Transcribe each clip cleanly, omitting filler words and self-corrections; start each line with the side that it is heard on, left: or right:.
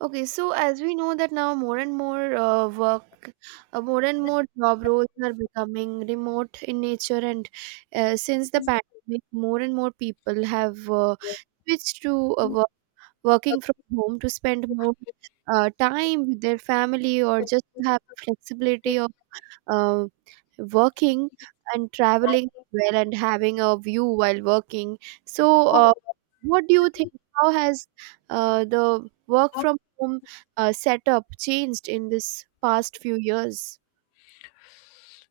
right: Okay, so as we know that now more and more work, more and more job roles are becoming remote in nature, and since the pandemic, more and more people have switched to working from home to spend more time with their family or just to have the flexibility uh, working and traveling well and having a view while working. So, what do you think? How has the work from home setup changed in this past few years?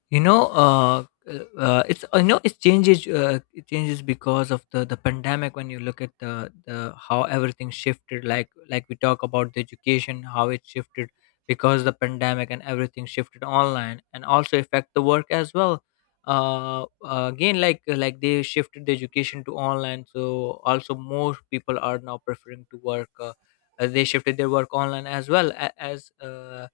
left: You know it's you know It changes because of the pandemic. When you look at the how everything shifted, like we talk about the education, how it shifted because the pandemic, and everything shifted online and also affect the work as well. uh, Again, like they shifted the education to online, so also more people are now preferring to work. They shifted their work online as well as.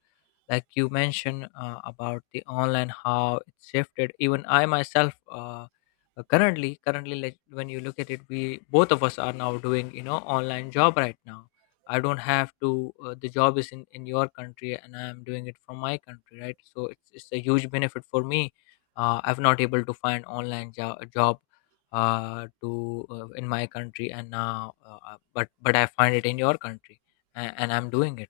left: Like you mentioned about the online, how it shifted. Even I myself. Currently, like, when you look at it, we both of us are now doing, online job right now. I don't have to. The job is in your country and I am doing it from my country, right? So it's a huge benefit for me. I'm not able to find online job. To In my country. And now but I find it in your country, and I'm doing it.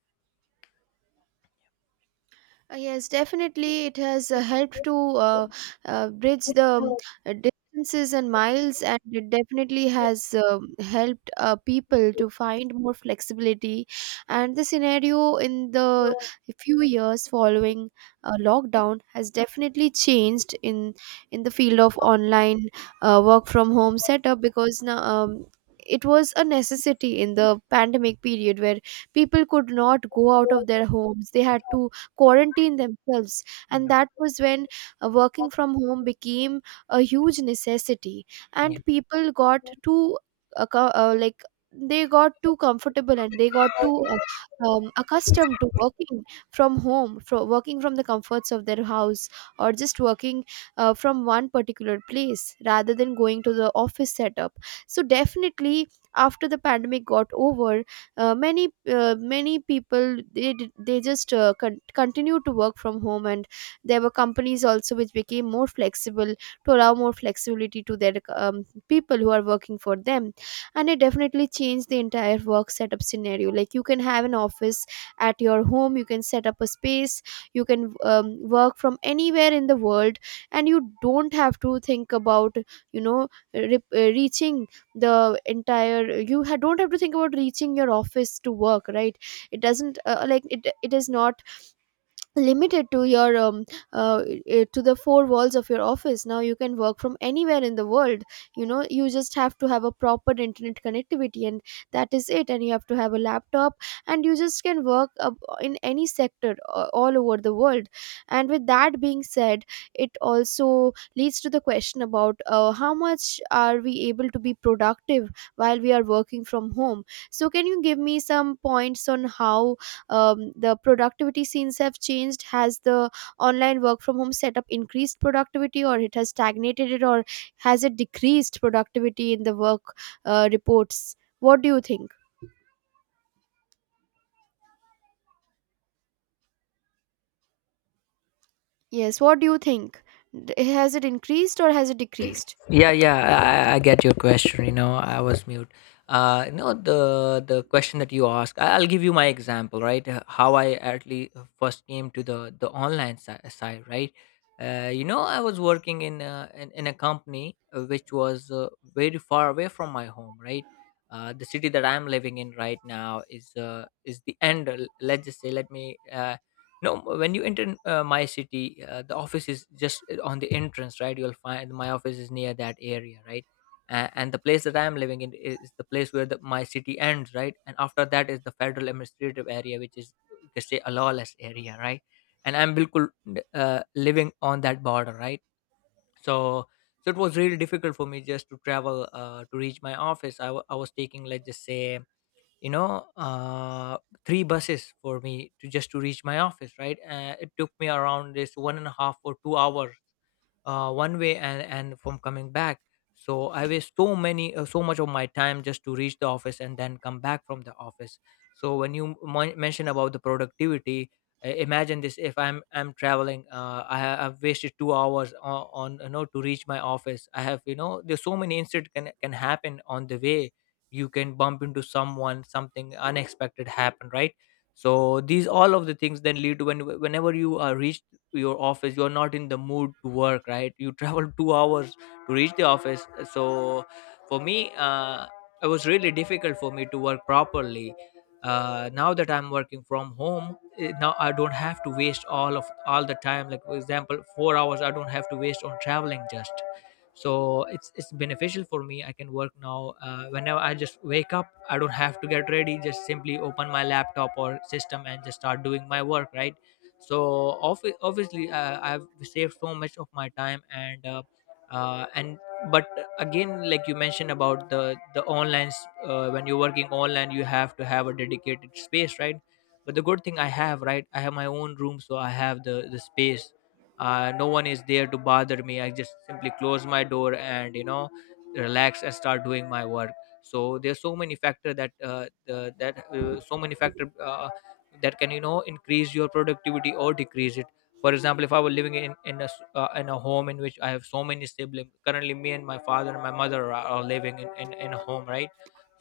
right: Yes, definitely. It has helped to uh, bridge the distances and miles, and it definitely has helped people to find more flexibility. And the scenario in the few years following lockdown has definitely changed in the field of online work from home setup because now, it was a necessity in the pandemic period where people could not go out of their homes. They had to quarantine themselves. And
left: You
right: that was when working from home became a huge necessity, and people got too, like, they got too comfortable and they got too accustomed to working from home, from working from the comforts of their house, or just working from one particular place rather than going to the office setup. So definitely, after the pandemic got over, many many people, they just continue to work from home, and there were companies also which became more flexible to allow more flexibility to their people who are working for them. And it definitely changed the entire work setup scenario. Like, you can have an office at your home, you can set up a space, you can work from anywhere in the world, and you don't have to think about, you know, reaching the entire you ha- don't have to think about reaching your office to work, right? It doesn't like, it is not limited to your to the four walls of your office. Now you can work from anywhere in the world. You know, you just have to have a proper internet connectivity, and that is it. And you have to have a laptop, and you just can work up in any sector, all over the world. And with that being said, it also leads to the question about how much are we able to be productive while we are working from home. So can you give me some points on how the productivity scenes have changed? Has the online work from home setup increased productivity, or it has stagnated it, or has it decreased productivity in the work reports? What do you think? Yes, what do you think? Has it increased or has it decreased?
left: Yeah, yeah. I get your question. I was mute. The question that you asked, I'll give you my example, right? How I actually first came to the online side, right? I was working in a company, which was. Very far away from my home, right? The city that I'm living in right now is the end. Let's just say, let me. No. When you enter, my city, the office is just on the entrance, right? You'll find my office is near that area, right? And the place that I'm living in is the place where my city ends, right? And after that is the federal administrative area, which is, you can say, a lawless area, right? And I'm bilkul, living on that border, right? So, so it was really difficult for me just to travel, to reach my office. I was taking, let's just say, you know uh, three buses for me to just to reach my office, right? It took me around this 1.5 or 2 hours one way, and from coming back. So I waste so many, so much of my time just to reach the office and then come back from the office. So when you mention about the productivity, imagine this. If I'm traveling, I've wasted 2 hours on you know, to reach my office. I have, you know, there's so many incidents can happen on the way. You can bump into someone, something unexpected happen, right? So these, all of the things then lead to, whenever you are reached your office, you're not in the mood to work, right? You travel 2 hours to reach the office. So for me, it was really difficult for me to work properly. Now that I'm working from home, now I don't have to waste all the time, like for example 4 hours I don't have to waste on traveling, just. So it's beneficial for me. I can work now, whenever I just wake up, I don't have to get ready, just simply open my laptop or system and just start doing my work, right? So obviously, I've saved so much of my time, and and, but, again, like you mentioned about the online, when you're working online you have to have a dedicated space, right? But the good thing I have, right, I have my own room, so I have the space. No one is there to bother me. I just simply close my door, and, you know, relax and start doing my work. So there's so many factor that, so many factor, that can, you know, increase your productivity or decrease it. For example, if I were living in a home in which I have so many siblings. Currently me and my father and my mother are living in a home, right?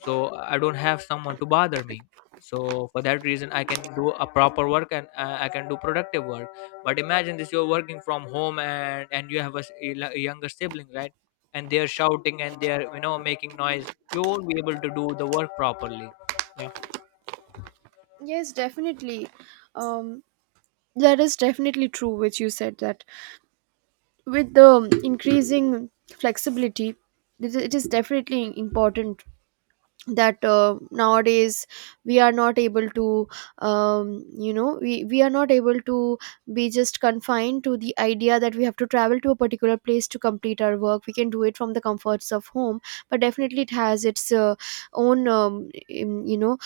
left: So I don't have someone to bother me. So for that reason I can do a proper work, and I can do productive work. But imagine this, you're working from home, and you have a, s- a l- a younger sibling, right? And they're shouting and they're, you know, making noise. You won't be able to do the work properly. Yeah.
right: Yeah, definitely. um that is definitely true, which you said, that with the increasing flexibility, it is, it is definitely important that nowadays we are not able to you know, we are not able to be just confined to the idea that we have to travel to a particular place to complete our work. We can do it from the comforts of home. But definitely it has its own you know,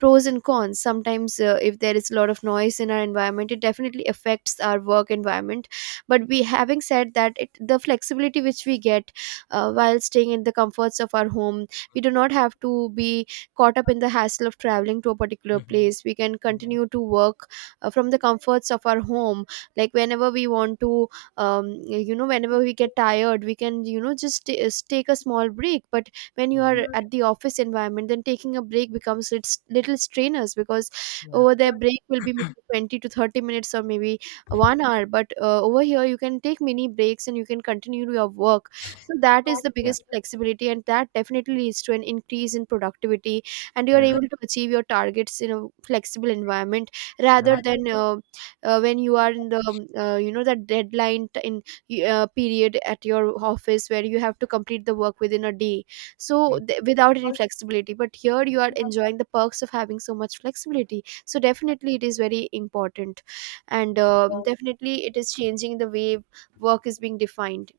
right: pros and cons. Sometimes if there is a lot of noise in our environment, it definitely affects our work environment. But we, having said that, it, the flexibility which we get while staying in the comforts of our home, we do not have to be caught up in the hassle of traveling to a particular
left: Hmm.
right: place. We can
left: Yeah.
right: continue to work from the comforts of our home like whenever we want to. You know, whenever we get tired, we can, you know, just take a small break. But when you are at the office environment, then taking a break becomes, it's little strenuous, because
left: Yeah.
right: over there break will be maybe 20 to 30 minutes or maybe 1 hour. But over here you can take mini breaks and you can continue your work. So that is the biggest flexibility, and that definitely leads to an increase in productivity, and you are able to achieve your targets in a flexible environment rather
left: Yeah.
right: than when you are in the you know, that in period at your office where you have to complete the work within a day, so
left: Mm.
right: without any flexibility. But here you are enjoying the perks of having so much flexibility, so definitely it is very important. And definitely it is changing the way work is being defined.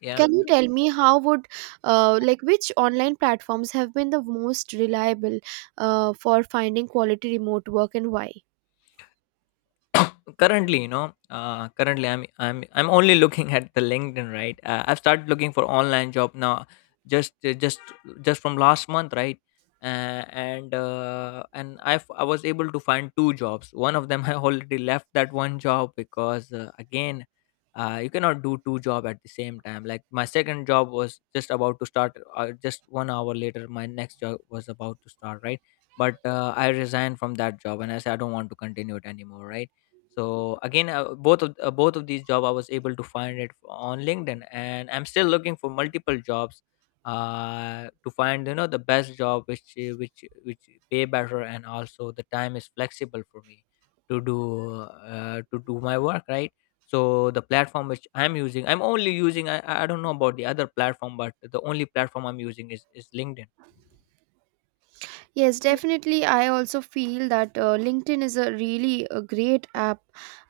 left: Yeah.
right: Can you tell me how would like, which online platforms have been the most reliable for finding quality remote work, and why?
left: Currently you know uh, currently I'm only looking at the LinkedIn, right? I've started looking for online job now, just uh, just just from last month, right? And I was able to find two jobs. One of them, I already left that one job, because again, you cannot do two job at the same time. Like, my second job was just about to start, just 1 hour later my next job was about to start, right? But I resigned from that job and I said I don't want to continue it anymore, right? So again, both of these job I was able to find it on LinkedIn, and I'm still looking for multiple jobs to find, you know, the best job, which which pay better and also the time is flexible for me to do, my work, right? So the platform which I'm using, I'm only using, I don't know about the other platform, but the only platform I'm using is LinkedIn.
right: Yes, definitely. I also feel that LinkedIn is a really a great app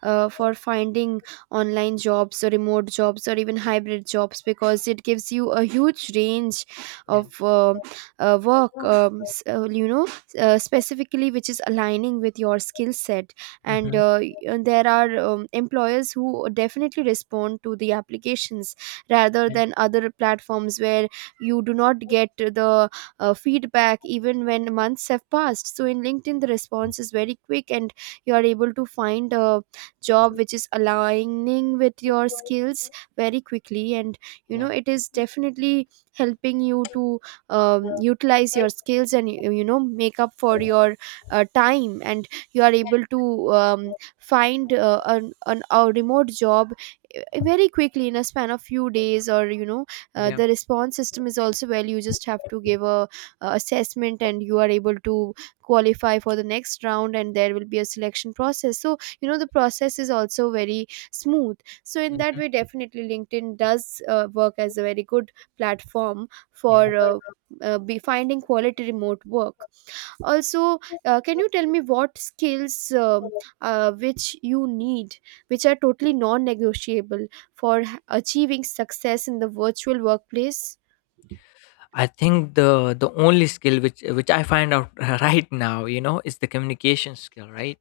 right: for finding online jobs or remote jobs or even hybrid jobs, because it gives you a huge range of
left: Yeah.
right: work, you know, specifically which is aligning with your skill set. And
left: Hmm.
right: there are employers who definitely respond to the applications rather than other platforms where you do not get the feedback even when months have passed. So in LinkedIn, the response is very quick, and you are able to find a job which is aligning with your skills very quickly. And you know,
left: Yeah.
right: it is definitely helping you to utilize your skills, and you know, make up for your time, and you are able to find a remote job very quickly in a span of few days. Or you know,
left: Yeah.
right: the response system is also well. You just have to give a assessment and you are able to qualify for the next round, and there will be a selection process, so you know, the process is also very smooth. So in that
left: Hmm.
right: way, definitely LinkedIn does work as a very good platform
left: Yeah.
right: for be finding quality remote work. Also, can you tell me what skills, which you need, which are totally non-negotiable for achieving success in the virtual workplace?
left: I think the only skill which I find out right now, you know, is the communication skill, right?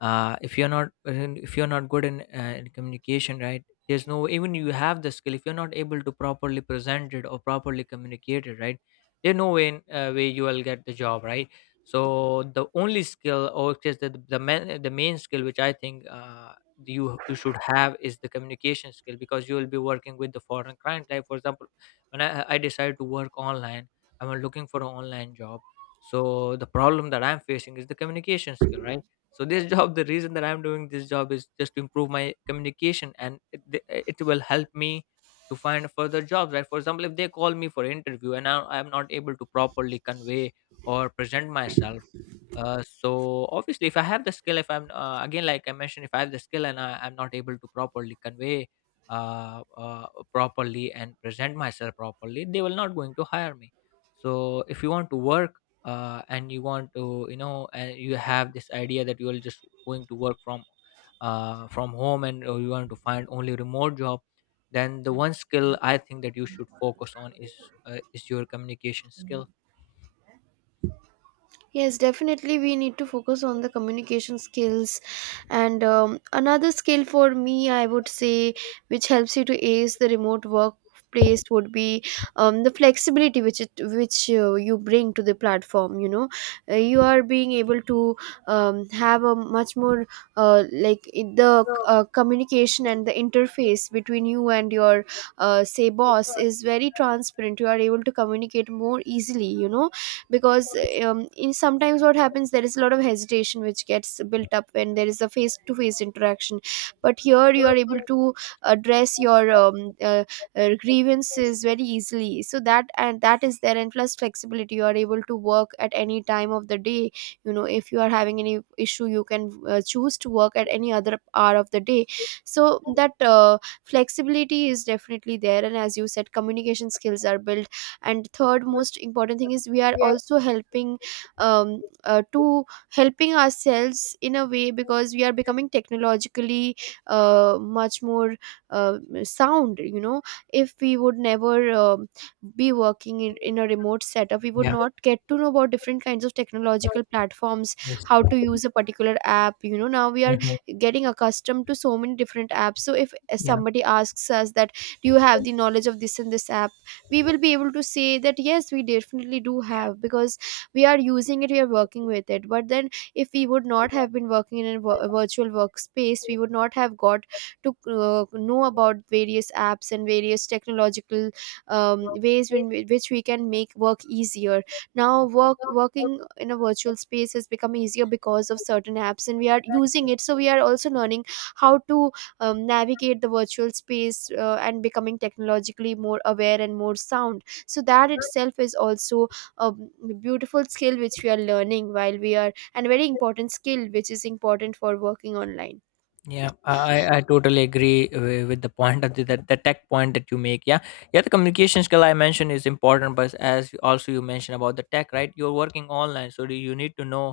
left: If you're not good in communication, right? There's no, even you have the skill, if you're not able to properly present it or properly communicate it, right? There's no way way you will get the job, right? So the only skill, or just the main skill which I think, you should have is the communication skill, because you will be working with the foreign client. Like, for example, when I decided to work online, I'm looking for an online job, so the problem that I'm facing is the communication skill, right? So this job, the reason that I'm doing this job is just to improve my communication, it will help me to find further jobs, right? For example, if they call me for interview and I'm not able to properly convey or present myself. So obviously, if I have the skill, if I'm again, like I mentioned, if I have the skill and I'm not able to properly convey uh, uh, properly and present myself properly, they will not going to hire me. So if you want to work and you want to, you know, and you have this idea that you are just going to work from, home, and you want to find only remote job, then the one skill I think that you should focus on is, your communication skill.
right: Yes, definitely. We need to focus on the communication skills. And another skill for me, I would say, which helps you to ace the remote workplace would be the flexibility which which you bring to the platform. You know, you are being able to have a much more like it- the communication and the interface between you and your say, boss is very transparent. You are able to communicate more easily. You know, because in sometimes what happens, there is a lot of hesitation which gets built up when there is a face to face interaction. But here you are able to address your grievances very easily. So that, and that is there, and plus flexibility, you are able to work at any time of the day. You know, if you are having any issue, you can choose to work at any other hour of the day. So that flexibility is definitely there, and as you said, communication skills are built. And third most important thing is, we are also helping to helping ourselves in a way, because we are becoming technologically much more uh, sound, you know. If we would never be working in a remote setup, we would
left: Yeah.
right: not get to know about different kinds of technological platforms,
left: Yes.
right: how to use a particular app. You know, now we are
left: Mhm.
right: getting accustomed to so many different apps. So if somebody asks us that, do you have the knowledge of this and this app, we will be able to say that yes, we definitely do have, because we are using it, we are working with it. But then, if we would not have been working in a virtual workspace, we would not have got to know about various apps and various technological ways in which we can make work easier. Now work, working in a virtual space has become easier because of certain apps, and we are using it, so we are also learning how to navigate the virtual space, and becoming technologically more aware and more sound. So that itself is also a beautiful skill which we are learning while we are, and very important skill which is important for working online.
left: Yeah, I totally agree with the point that the tech point that you make. Yeah, yeah, the communication skill I mentioned is important, but also you mentioned about the tech, right? You're working online, so do you need to know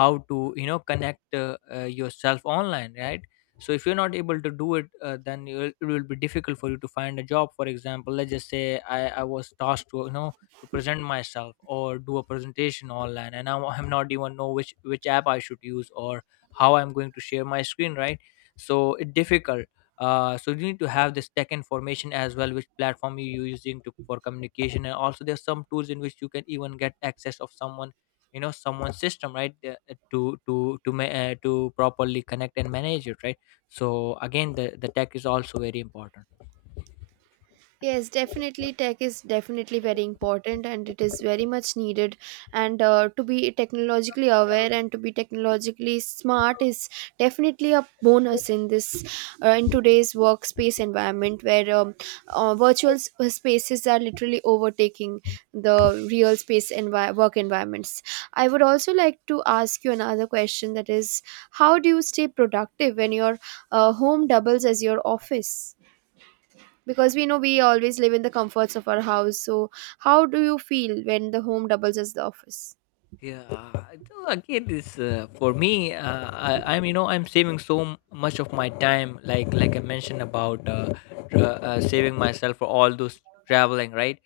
left: how to, you know, connect, yourself online, right? So if you're not able to do it, then it will be difficult for you to find a job. For example, let's just say, I was tasked to, you know, to present myself, or do a presentation online, and now I'm not even know which app I should use, or how I'm going to share my screen, right? So it's difficult. So you need to have this tech information as well, which platform you're using for communication. And also there's some tools in which you can even get access of someone, you know, someone's system, right? To properly connect and manage it, right? So again, the tech is also very important.
right: Yes, definitely. Tech is definitely very important and it is very much needed. And to be technologically aware and to be technologically smart is definitely a bonus in this in today's workspace environment where virtual spaces are literally overtaking the real space work environments. I would also like to ask you another question, that is, how do you stay productive when your home doubles as your office? Because we know we always live in the comforts of our house, so how do you feel when the home doubles as the office?
left: Yeah, so again, this for me, I'm, you know, I'm saving so much of my time, like I mentioned about, saving myself for all those traveling, right?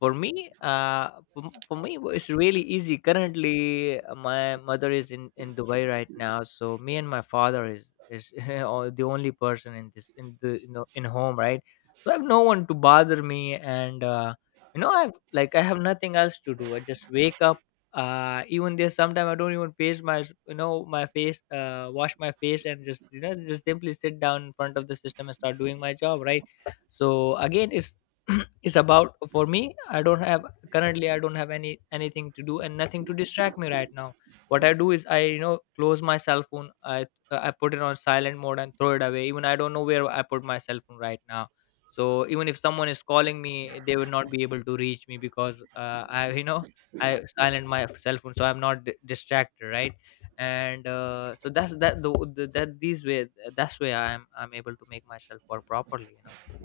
left: For me, it's really easy. Currently, my mother is in Dubai right now, so me and my father is the only person in this in the you know in home, right? So I have no one to bother me, and I have nothing else to do. I just wake up even there. Sometimes I don't even face my you know my face wash my face, and just just simply sit down in front of the system and start doing my job, right? So again, it's it's about, for me, I don't have, currently I don't have anything to do and nothing to distract me right now. What I do is, I close my cell phone. I put it on silent mode and throw it away. Even I don't know where I put my cell phone right now. So even if someone is calling me, they would not be able to reach me, because I you know I silent my cell phone so I'm not distracted, right? And so that's that the that these way that's way I'm able to make myself work properly.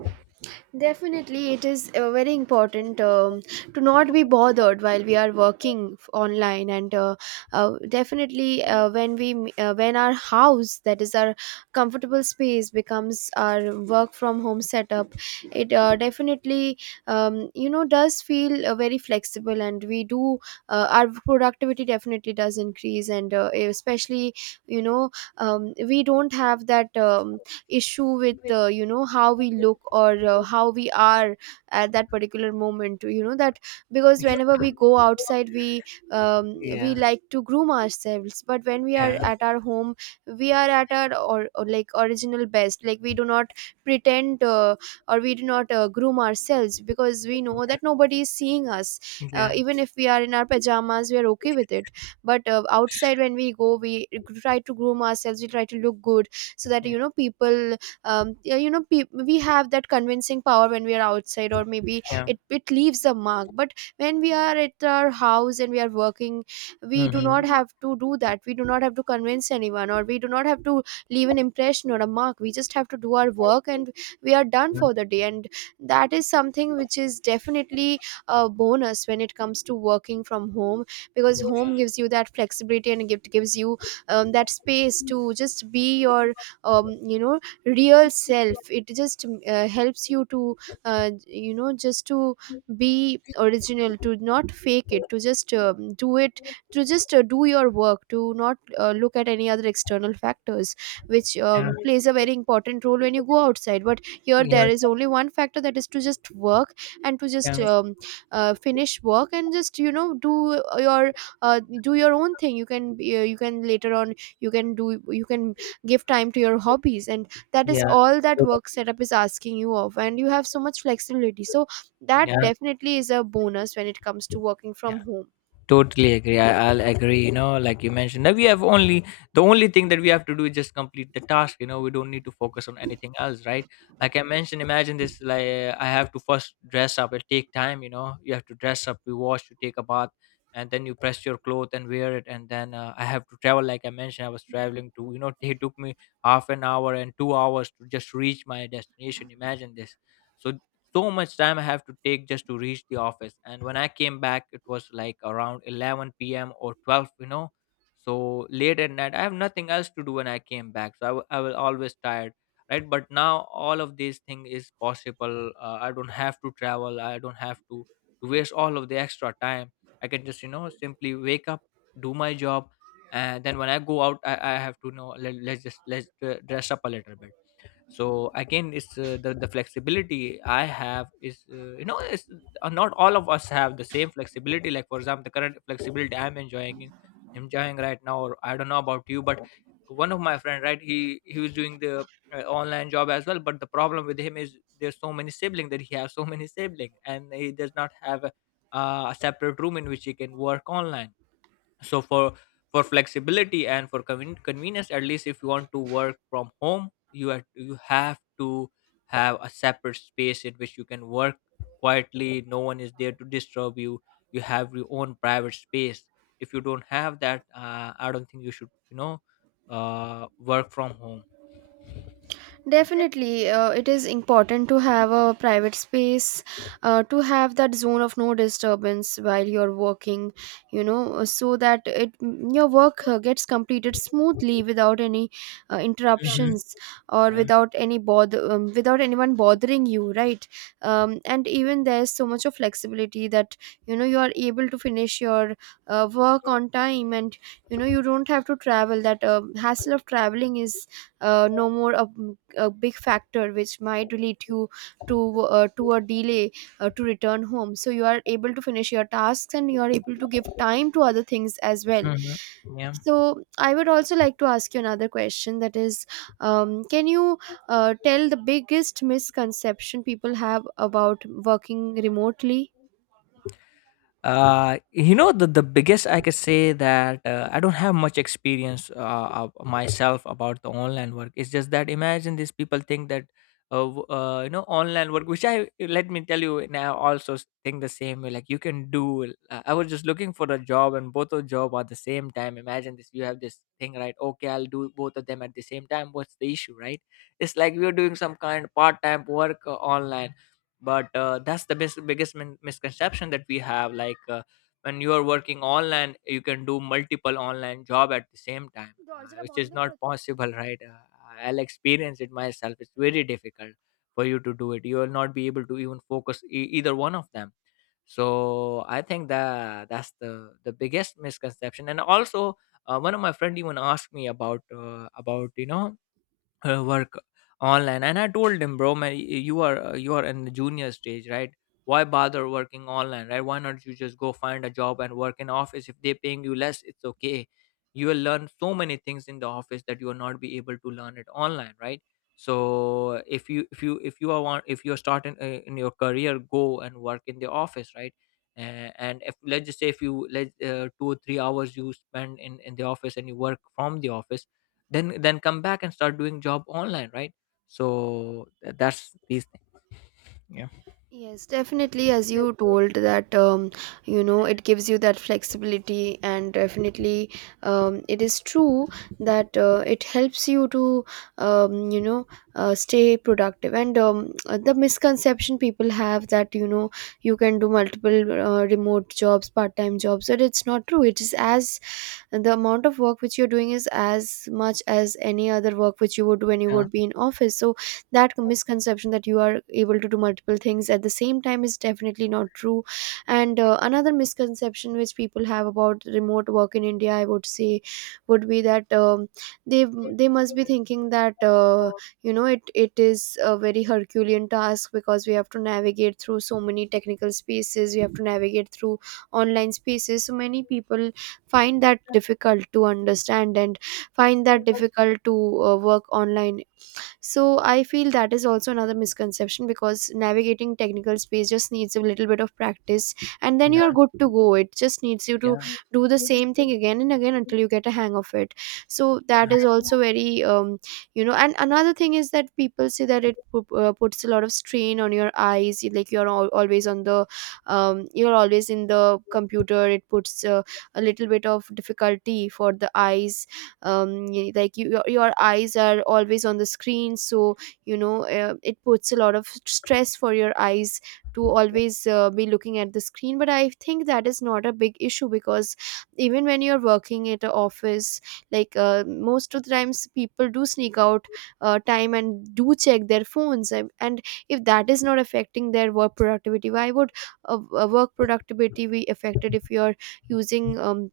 right: Definitely, it is very important, to not be bothered while we are working online, and definitely, when we when our house, that is our comfortable space, becomes our work from home setup, it definitely does feel very flexible, and we do our productivity definitely does increase, and especially, you know we don't have that issue with, how we look, or how we are at that particular moment, you know that because whenever we go outside, we we
left: Yeah,
right: like to groom ourselves, but when we are
left: yeah,
right: at our home, we are at our, or like, original best. Like, we do not pretend, or we do not groom ourselves because we know that nobody is seeing us.
left: yeah,
right: Even if we are in our pajamas, we are okay with it. But outside, when we go, we try to groom ourselves, we try to look good so that,
left: yeah,
right: people, yeah, we have that convincing power when we are outside, or maybe
left: yeah.
right: it leaves a mark. But when we are at our house and we are working, we do not
left: Mm-hmm.
right: have to do that. We do not have to convince anyone, or we do not have to leave an impression or a mark. We just have to do our work, and we are done for the day. And that is something which is definitely a bonus when it comes to working from home, because
left: Yeah,
right: home gives you that flexibility and gift gives you that space to just be your, um, you know real self. It just helps you to, just to be original, to not fake it, to just do it, to just do your work, to not look at any other external factors which plays a very important role when you go outside. But here
left: yeah,
right: there is only one factor, that is to just work, and to just
left: yeah,
right: finish work, and just do your, own thing. You can you can later on, you can give time to your hobbies, and that
left: yeah,
right: is
left: yeah,
right: all that work setup is asking you of. And you have so much flexibility, so that
left: yeah.
right: definitely is a bonus when it comes to working from
left: Yeah.
right: home.
left: Totally agree. I'll agree. Like you mentioned, that we have only the only thing that we have to do is just complete the task. We don't need to focus on anything else, right? Like I mentioned, imagine this, like, I have to first dress up. It take time. You have to dress up, you wash, you take a bath, and then you press your clothes and wear it. And then, I have to travel. Like I mentioned, I was traveling to it took me half an hour and 2 hours to just reach my destination. Imagine this. So so much time I have to take just to reach the office. And when I came back, it was like around 11 p.m. or 12, you know. So late at night, I have nothing else to do when I came back. So I was always tired, right? But now all of these thing is possible. I don't have to travel. I don't have to waste all of the extra time. I can just, simply wake up, do my job. And then when I go out, I have to know, let, let's just let's dress up a little bit. So again, it's the flexibility I have is you know it's not all of us have the same flexibility. Like, for example, the current flexibility I'm enjoying right now. Or I don't know about you, but one of my friend, right, he was doing the online job as well. But the problem with him is, there's so many sibling that he has, so many sibling, and he does not have a separate room in which he can work online. So for flexibility, and for convenience, at least if you want to work from home, you have to have a separate space in which you can work quietly. No one is there to disturb you. You have your own private space. If you don't have that, I don't think you should, work from home.
right: Definitely, it is important to have a private space, to have that zone of no disturbance while you're working, so that, your work gets completed smoothly without any interruptions, or
left: Yeah.
right: without any bother, without anyone bothering you, right? And even there's so much of flexibility that you are able to finish your work on time, and you don't have to travel. That hassle of traveling is no more a big factor which might lead you to a delay, to return home, so you are able to finish your tasks and you are able to give time to other things as well.
left: Mhm. Yeah.
right: So I would also like to ask you another question, that is, can you tell the biggest misconception people have about working remotely?
left: The biggest, I could say that, I don't have much experience of myself about the online work. It's just that, imagine, these people think that, online work, which I, let me tell you, now also think the same way. Like, you can do. I was just looking for a job, and both of job at the same time. Imagine this. You have this thing, right? Okay, I'll do both of them at the same time. What's the issue, right? It's like we're doing some kind of part time work online. But that's the best, biggest misconception that we have. Like, when you are working online, you can do multiple online job at the same time, which is not possible right. I'll experience it myself. It's very difficult for you to do it. You will not be able to even focus either one of them. So I think that's the biggest misconception. And also, one of my friend even asked me about, about work online. And I told him, bro, man, you are, you are in the junior stage, right? Why bother working online, right? Why not you just go find a job and work in office? If they are paying you less, it's okay. You will learn so many things in the office that you will not be able to learn it online, right? So if you if you if you are want if you're starting in your career, go and work in the office, right? And if, let's just say, if you let, 2 or 3 hours you spend in the office and you work from the office, then come back and start doing job online, right? So that's these things. Yeah.
right: Yes, definitely. As you told that, it gives you that flexibility, and definitely, it is true that it helps you to, um, you know, stay productive. And the misconception people have that, you can do multiple remote jobs, part-time jobs, but it's not true. It is as and the amount of work which you're doing is as much as any other work which you would do when you
left: Yeah,
right: would be in office. So that misconception that you are able to do multiple things at the same time is definitely not true. And another misconception which people have about remote work in India, I would say, would be that, they must be thinking that, it is a very herculean task, because we have to navigate through so many technical spaces, we have to navigate through online spaces. So many people find that difficult to understand, and find that difficult to work online. So I feel that is also another misconception, because navigating technical space just needs a little bit of practice, and then
left: yeah,
right: you're good to go. It just needs you to
left: yeah,
right: do the same thing again and again until you get a hang of it. So that is also very, and another thing is that people say that it puts a lot of strain on your eyes. Like, you're always on the, you're always in the computer. It puts a little bit of difficulty for the eyes. Your eyes are always on the screen, so it puts a lot of stress for your eyes to always be looking at the screen. But I think that is not a big issue, because even when you're working at an office, like, most of the times people do sneak out time and do check their phones, and if that is not affecting their work productivity, why would work productivity be affected if you're using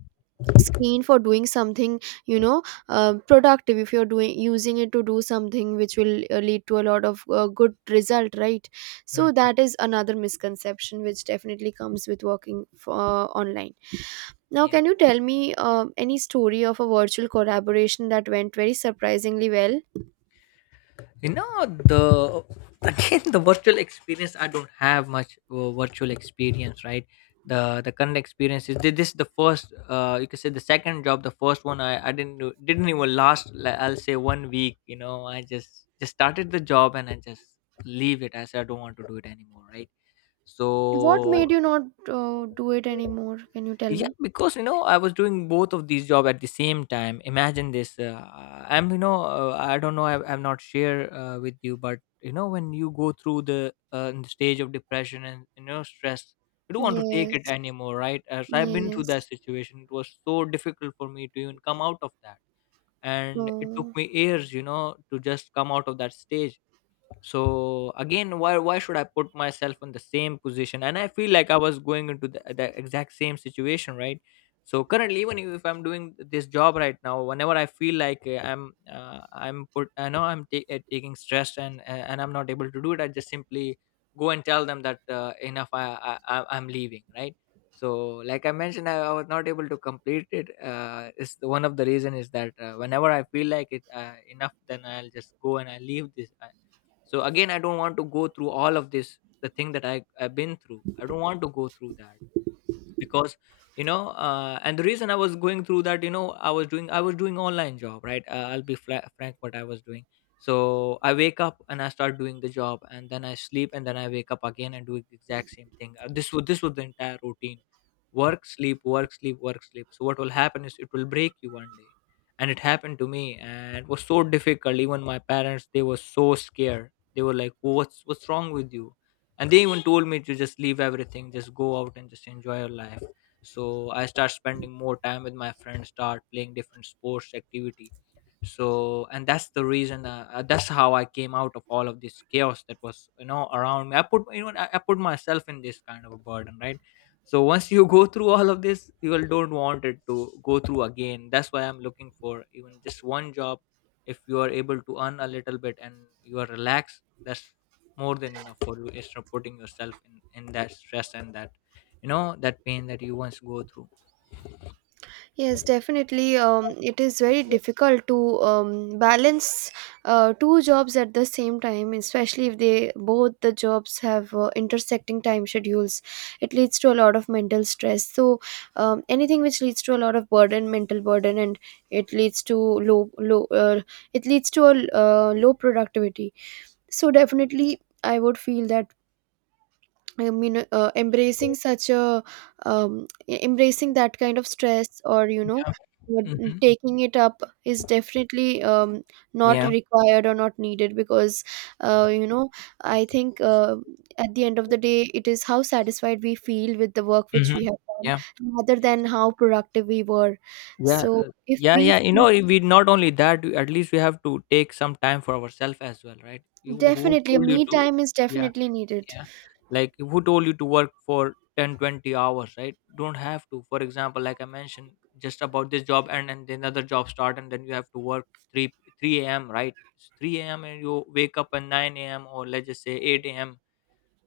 right: screen for doing something, you know productive, if you're doing using it to do something which will lead to a lot of good result, right?
left: yeah,
right: So
left: mm,
right: that is another misconception which definitely comes with working online. Now,
left: yeah.
right: can you tell me any story of a virtual collaboration that went very surprisingly well?
left: you know the Again, the virtual experience, I don't have much virtual experience, right? The current experience is, this is the first, you can say the second job. The first one, I didn't didn't even last, like, I'll say one week. I just started the job, and I just leave it. I said, I don't want to do it anymore, right? So
right: What made you not do it anymore? Can you tell
left: yeah,
right: me?
left: because, you know, I was doing both of these job at the same time, imagine this. I don't know, I've not shared with you, but you know, when you go through the, in the stage of depression and, you know, stress, you don't want to take
right: Yes.
left: it anymore, right? As I've been through
right: Yes.
left: that situation, it was so difficult for me to even come out of that. And it took
right: Oh.
left: me years, you know, to just come out of that stage. So again, why should I put myself in the same position? And I feel like I was going into the exact same situation, right? So currently, even if I'm doing this job right now, whenever I feel like, I'm put I know I'm ta- taking stress, and I'm not able to do it, I just simply go and tell them that, enough, I'm leaving, right? So, like I mentioned, I was not able to complete it, is one of the reason is that, whenever I feel like it, enough, then I'll just go and I leave this, so again, I don't want to go through all of this, the thing that I've been through, I don't want to go through that. Because, you know, and the reason I was going through that, you know, I was doing online job, right? I'll be frank what I was doing. So I wake up and I start doing the job, and then I sleep, and then I wake up again and do the exact same thing. This was the entire routine. Work, sleep, work, sleep, work, sleep. So what will happen is, it will break you one day. And it happened to me, and it was so difficult. Even my parents, they were so scared. They were like, what's wrong with you? And they even told me to just leave everything, just go out and just enjoy your life. So I start spending more time with my friends, start playing different sports activity. So, and that's the reason, that's how I came out of all of this chaos that was, you know, around me. I put you know I put myself in this kind of a burden, right? So once you go through all of this, you will don't want it to go through again. That's why I'm looking for even just one job. If you are able to earn a little bit and you are relaxed, that's more than enough for you, instead of putting yourself in that stress, and that, you know, that pain that you once go through.
right: Yes, definitely. It is very difficult to balance two jobs at the same time, especially if they both the jobs have intersecting time schedules. It leads to a lot of mental stress. So, anything which leads to a lot of burden, mental burden, and it leads to low, low. It leads to a low productivity. So definitely, I would feel that, I mean, embracing such a, embracing that kind of stress, or
left: Yeah.
right: uh,
left: Mm-hmm.
right: taking it up is definitely, not
left: Yeah.
right: required or not needed, because, uh, you know, I think, at the end of the day, it is how satisfied we feel with the work which we
left: Mm-hmm.
right: have done,
left: Yeah.
right: rather than how productive we were.
left: Yeah.
right: So, if
left: Yeah.
right: we.
left: Yeah, you know, we not only that, at least we have to take some time for ourselves as well, right? you Who
right: Definitely, a
left: told you
right: me
left: to...
right: time is
left: Yeah.
right: definitely needed.
left: Yeah. Like, who told you to work for 10, 20 hours, right? Don't have to. For example, like I mentioned, just about this job, and then another job start, and then you have to work 3 3 a.m., right? It's 3 a.m. and you wake up at 9 a.m., or let's just say 8 a.m.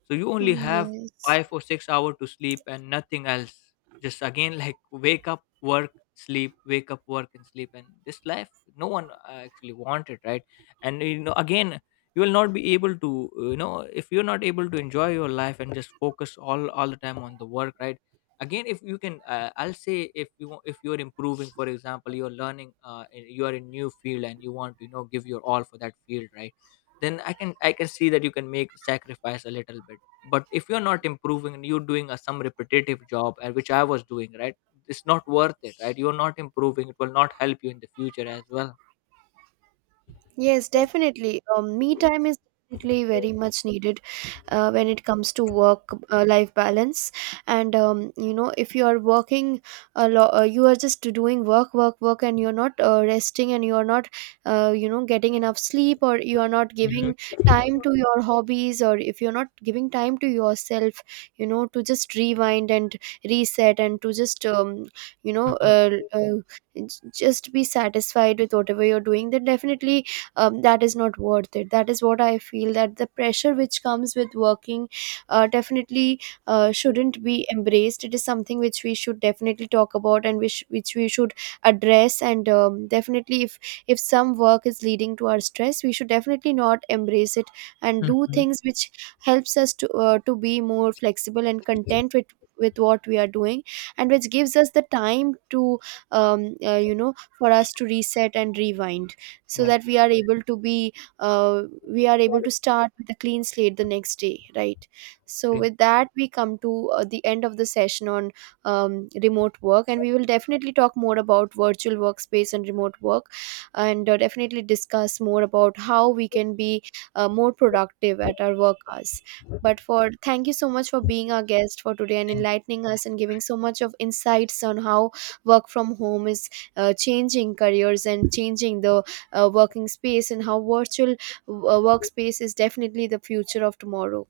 left: So you only
right: Mm,
left: have
right: yes.
left: 5 or 6 hours to sleep and nothing else. Just again, like, wake up, work, sleep, wake up, work, and sleep, and this life no one actually wanted, right? And, you know, again, you will not be able to, uh, you know if you're not able to enjoy your life and just focus all the time on the work, right? Again, if you can, I'll say, if you if you're improving. For example, you're learning, you are in new field, and you want to, give your all for that field, right? Then I can see that you can make sacrifice a little bit. But if you're not improving and you're doing some repetitive job, which I was doing, right? It's not worth it, right? You're not improving, it will not help you in the future as well.
right: Yes, definitely. Me time is definitely very much needed when it comes to work life balance. And if you are working a lot, you are just doing work, work, work, and you're not resting, and you are not, getting enough sleep, or you are not
left: Mhm,
right: giving time to your hobbies, or if you're not giving time to yourself, to just rewind and reset, and to just, you know, uh, uh, j- just be satisfied with whatever you're doing, then definitely, that is not worth it. That is what I feel, that the pressure which comes with working, definitely, shouldn't be embraced. It is something which we should definitely talk about, and which we should address. And, definitely, if some work is leading to our stress, we should definitely not embrace it, and
left: mhm,
right: do
left: mhm.
right: things which helps us to be more flexible and content with what we are doing, and which gives us the time to, um, uh, you know for us to reset and rewind, so
left: Yeah.
right: that we are able to start with a clean slate the next day, right? So
left: Agree.
right: with that, we come to the end of the session on, remote work, and we will definitely talk more about virtual workspace and remote work, and definitely discuss more about how we can be more productive at our work hours. But for thank you so much for being our guest for today, and enlightening us, and giving so much of insights on how work from home is changing careers, and changing the working space, and how virtual workspace is definitely the future of tomorrow.